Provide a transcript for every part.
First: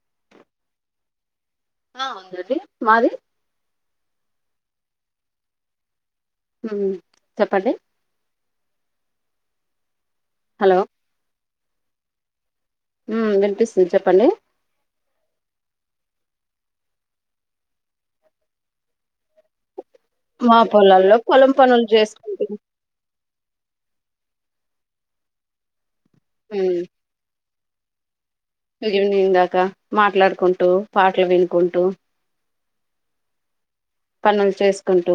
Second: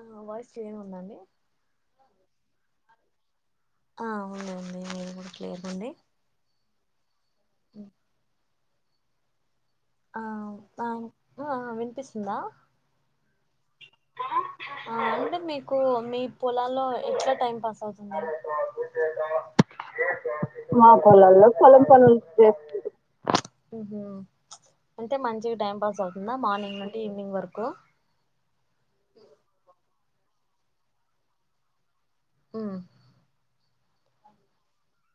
ఆ voice change ఉందండి ఆ ఉందడి మాది ఆ ఉంది ఉంది మీది కూడా క్లియర్ ఉంది హ్మ్ చెప్పండి ఆ హలో ఆ ఆ. అ వినిపిస్తుందా హ్మ్ వినిపిస్తుంది చెప్పండి పొలాల్లో ఎట్లా టైం పాస్ అవుతుంది మా పొలాల్లో పొలం పనులు చేసుకుంట ఉహు అంతే మంచిగా టైం పాస్ అవుతు అమ్మ మార్నింగ్ నుండి ఈవినింగ్ వరకు కో ఈవెనింగ్ దాకా మాట్లాడుకుంటూ పాటలు వినుకుంటూ మ్మ్ పనులు చేసుకుంటూ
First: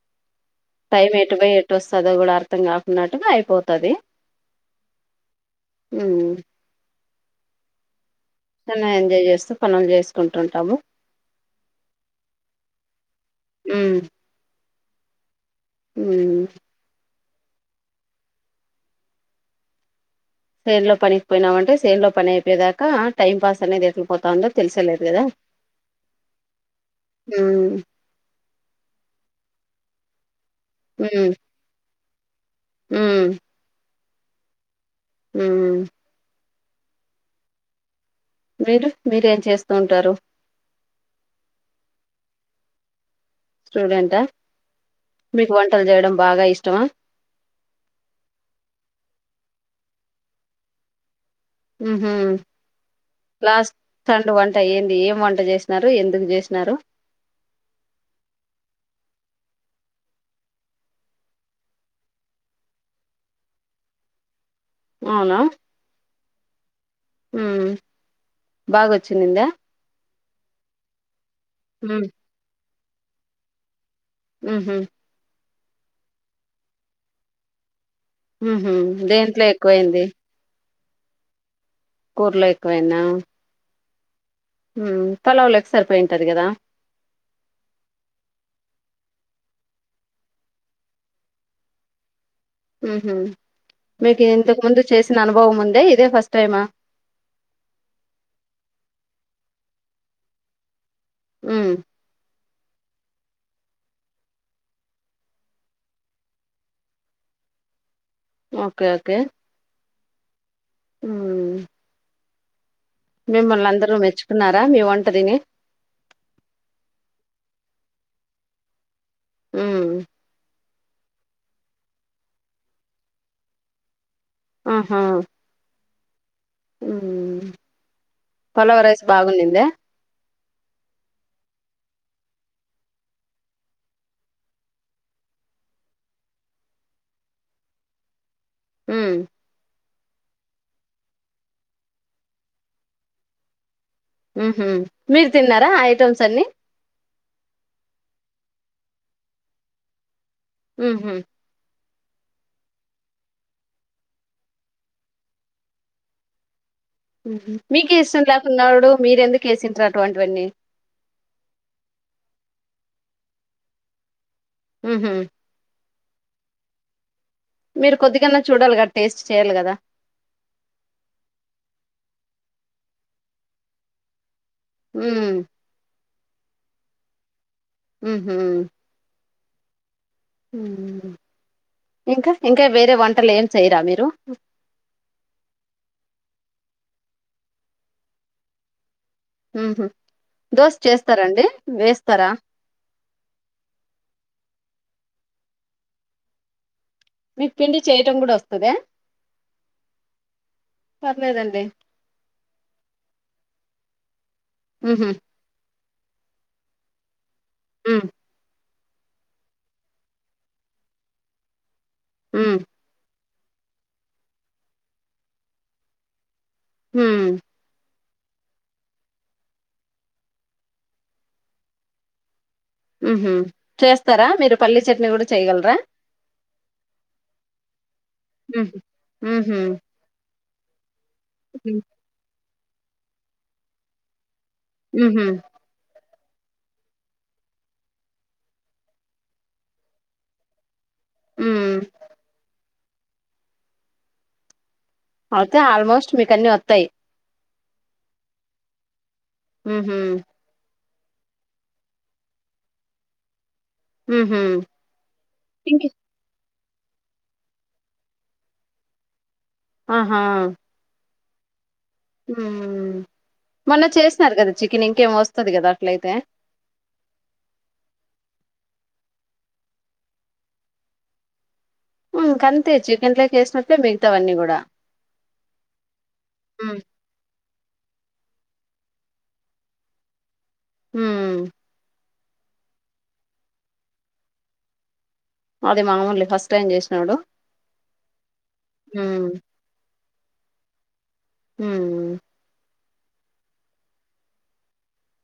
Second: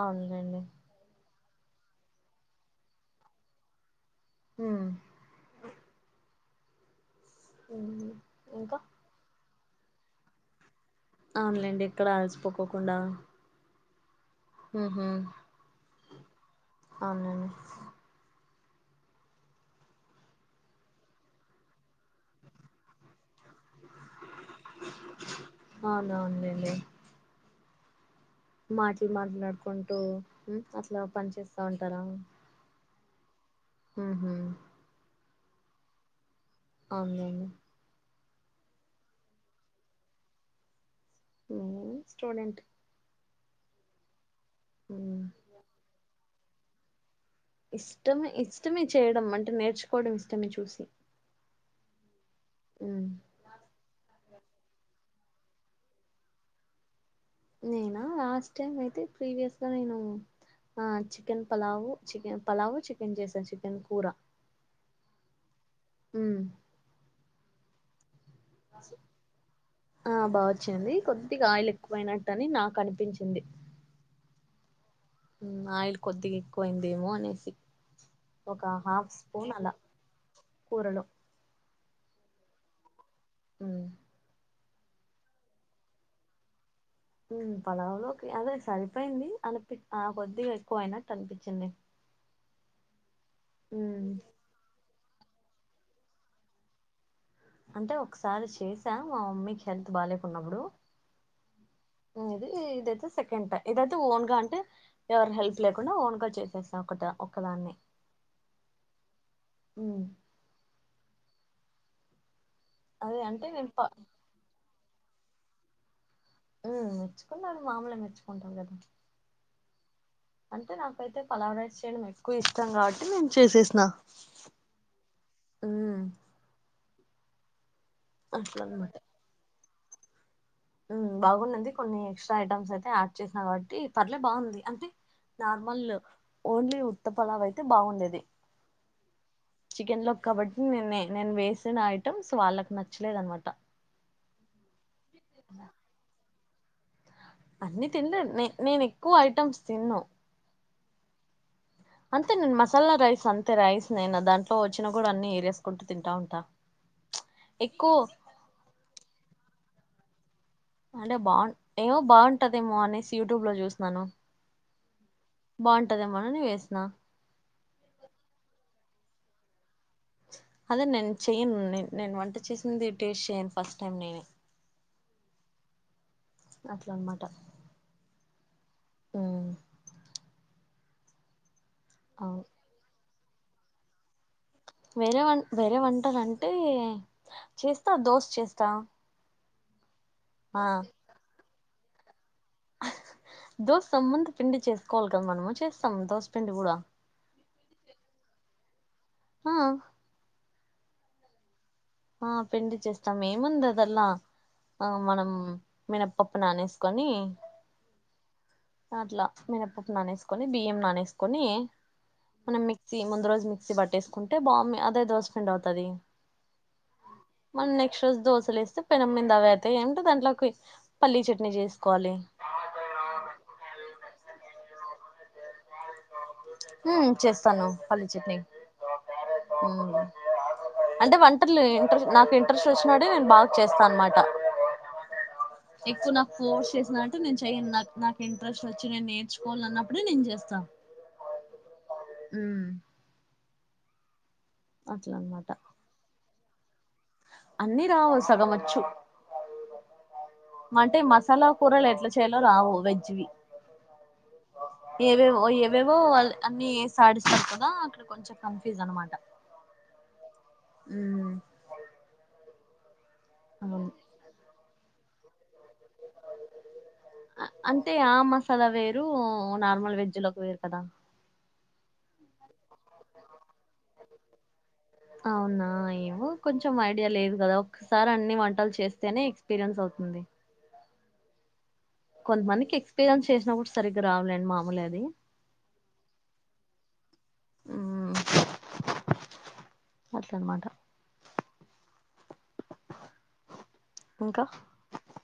అవునండి టైం ఎటు బేయ్ ఎట్టు వస్తుందో కూడా అర్థం కాకున్నట్టుగా అయిపోతది మ్మ్ ఉమ్ మ్మ్ చిన్నగా ఎంజాయ్ చేస్తు పనులు చేసుకుంటుంటాము అవునులేండి ఇక్కడ అల్సిపోకోకుండా మ్మ్ మ్మ్ హ్మ్ మ్మ్ అవునండీ సేన్లో పనికి పోయినామంటే సేన్లో పని అయిపోయదాకా టైం పాస్ అనేది ఎట్లపో తాందో తెలిసేలేదు కదా మాట్లు మాట్లాడుకుంటూ మ్మ్ అట్లా పని చేస్తా ఉంటారా మీ మ్మ్ మ్మ్ హ్మ్ మ్మ్ అవునులేండి మీరు మీరేం చేస్తూంటారు మ్మ్ స్టూడెంట్ స్టూడెంట్ ఆ మీకు వంటలు చేయడం బాగా ఇష్టమా ఇష్టమే ఇష్టమే చేయడం అంటే నేర్చుకోవడం ఇష్టమే చూసి మ్మ్ హ్మ్ లాస్ట్ టన్ డు వంట ఏంది ఏం వంట చేసినారు ఎందుకు చేసినారు నేనా లాస్ట్ టైం అయితే ప్రీవియస్గా నేను chicken pulao chicken pulao chicken చేశాను చికెన్ కూర అవునా మ్మ్ మ్మ్ బాగొచ్చిందిందా ఆ బాగా వచ్చేంది కొ దిగా ఆయిల్ ఉమ్ ఎక్వయినట్టని నాకు అనిపి పప్పించింది ఆమ్మ్ ఆయిల్ కొద్దిగా ఎక్కువయింద ఏమో అనేసి ఉహ దేంట్లో ఎక్కువైంది కూరలు కూర్లో ఎకువనా పలావులకి సరిపోయింటారు కదా పలావలోకి అదే సరిపోయింది అనిపి ఆ కొద్దిగా ఎక్కువ అయినట్టు అనిపించింది మీక ఇంతకు ముందు చేస్త అనుభవం ఉందే ఇదే ఫస్ట్ టైమా అంటే ఒకసారి చేసాం మా మమ్మీకి హెల్త్ బాలేకున్నప్పుడు ఆ అది ఇదైతే సెకండ్ టై ఇదైతే ఓన్ గా అంటే ఎవరు హెల్ప్ లేకుండా ఓన్ గా చేసేసా ఒక ఒకదాన్ని ఓకే ఓకే ఊ ఊ మిమ్మల్ని అందరూ మెచ్చుకున్నారా మీ వంట అద ఊ మెచ్చుకున్నాడు మామూలే మెచ్చుకుంటాం కదా ఊ అంటే నాకైతే పలావ్ రైస్ చేయడం ఎక్కువ ఇష్టం కాబట్టి నేను చేసేసిన ఆహా ఊ పలావ్ రైస్ బాగునిందా ఊ బాగున్నింది కొన్ని ఎక్స్ట్రా ఐటమ్స్ అయితే యాడ్ చేసినా కాబట్టి పర్లే బావుంది అంటే నార్మల్ ఓన్లీ ఉత్త పలావ్ అయితే బావుండేది ఊమ్ చికెన్ లో కాబట్టి నే నేను వేసిన ఐటమ్స్ వాళ్ళకి నచ్చలేదు అనమాట ఊహూ మీరు తిన్నారా ఐటమ్స్ అన్నీ అన్నీ తినలే నే నేను ఎక్కువ ఐటమ్స్ తిన్ను ఊహూ అంతే నేను మసాలా రైస్ అంతే రైస్ నేనా దాంట్లో వచ్చినా కూడా అన్ని ఏరేసుకుంటూ తింటా ఉంటా మీకే ఇష్టం లేకున్నాడు మీరెందుకు వేసింట్రా టువాంటివన్నీ అంటే బావున్ ఏమో బావుంటదేమో అనేసి యూట్యూబ్ లో చూసినాను ఊహూ పంటద మనని వేసినా మీరు కొద్ది గన్నా చూడాలి కదా టేస్ట్ చేయ్యాలి కదా అదే నేను చెయ్యను నేను నేను వంట చేసింది టేస్ట్ చేయ్యను ఫస్ట్ టైం నేను హ్మ్ అట్ల అన్నమాట ఊహూ హ్మ్ ఇంకా ఇంకా వేరే వంట అసలు ఏం చేయరా మీరు వేరే వన్ వేరే వంటలంటే చేస్తా దోశ చేస్తా హుమ్ దోశ చేస్తారండి వేస్తరా దోస ముందు పిండి చేసుకోవాలి కదా, మనము చేస్తాము దోశపిండి కూడా మీ పిండి చేయటం కూడా వస్తదా పర్లేదండి ఆ పిండి చేస్తాం ఏముంది అదల్లా ఆ ఉహు మనమ్ మినప్పప్పు నానేసుకొని ఉ అట్లా మినపప్పు నానేసుకొని బియ్యం నానేసుకొని ఉమ్ మనం మిక్సీ ముందు రోజు మిక్సీ పట్టేసుకుంటే బామ్ అదే దోశపిండి అవుతది. హుమ్ ఎక్ష దోశలు ఏస్తే పెనమింద అవి అయితే ఏమి దాంట్లోకి పల్లీ చట్నీ చేసుకోవాలి. ఉహు చేస్తారా మీరు పల్లీ చట్నీ కూడా చేయ్యగలరా ఉ చేస్తాను పల్లీ చట్నీ ఉహు ఉహు ఊ అంటే వంటలు ఇంట్రస్ నాకు ఇ చూసినడు నేను బాగా చేస్తాను అనమాట ఉహు నాకు కోర్స్ చేసినట్టు నేను చెయను నాకు ఇంట్రెస్ట్ వచ్చి నేను నేర్చుకోవాల అన్నప్పుడే నేను చేస్తాను. ఉహు ఊ అయితే ఆల్మోస్ట్ మీకన్నీ వత్ త్తయి అన్ని రావు సగం వచ్చు హుహు అంటే మసాలా కూరలు ఎట్లా చేయాలో రావు వెజ్ వి ఉహు ఏవేవో ఇంక ఏవేవో వాళ్ళ అన్ని సాడిస్డుతదా అక్కడ కొంచెం కన్ఫ్యూజ్ అనమాట. హా ఊ హు మొన్న చేసినారు కదా చికెన్ ఇంకేం వస్తది కదా అట్లయితే అంటే ఆ మసాలా వేరు వేరు నార్మల్ వెజ్ లోకి వేరు కదా హ్మ్ ఇంకంతే చికెన్ లోకి వేసినట్లు అవునా ఏమో కొంచెం హ్మ్ ఐడియా లేదు కదా ఒకసారి అన్ని వంటలు చేస్తేనే ఎక్స్పీరియన్స్ అవుతుంది హ్మ్ కొంతమందికి ఎక్స్పీరియన్స్ చేసినా కూడా సరిగ్గా రావు లేండి మామూలే అది మాది మామూలే ఫస్ట్ టైం చేసినాడు హ్మ్ మ్మ్ ఇంకా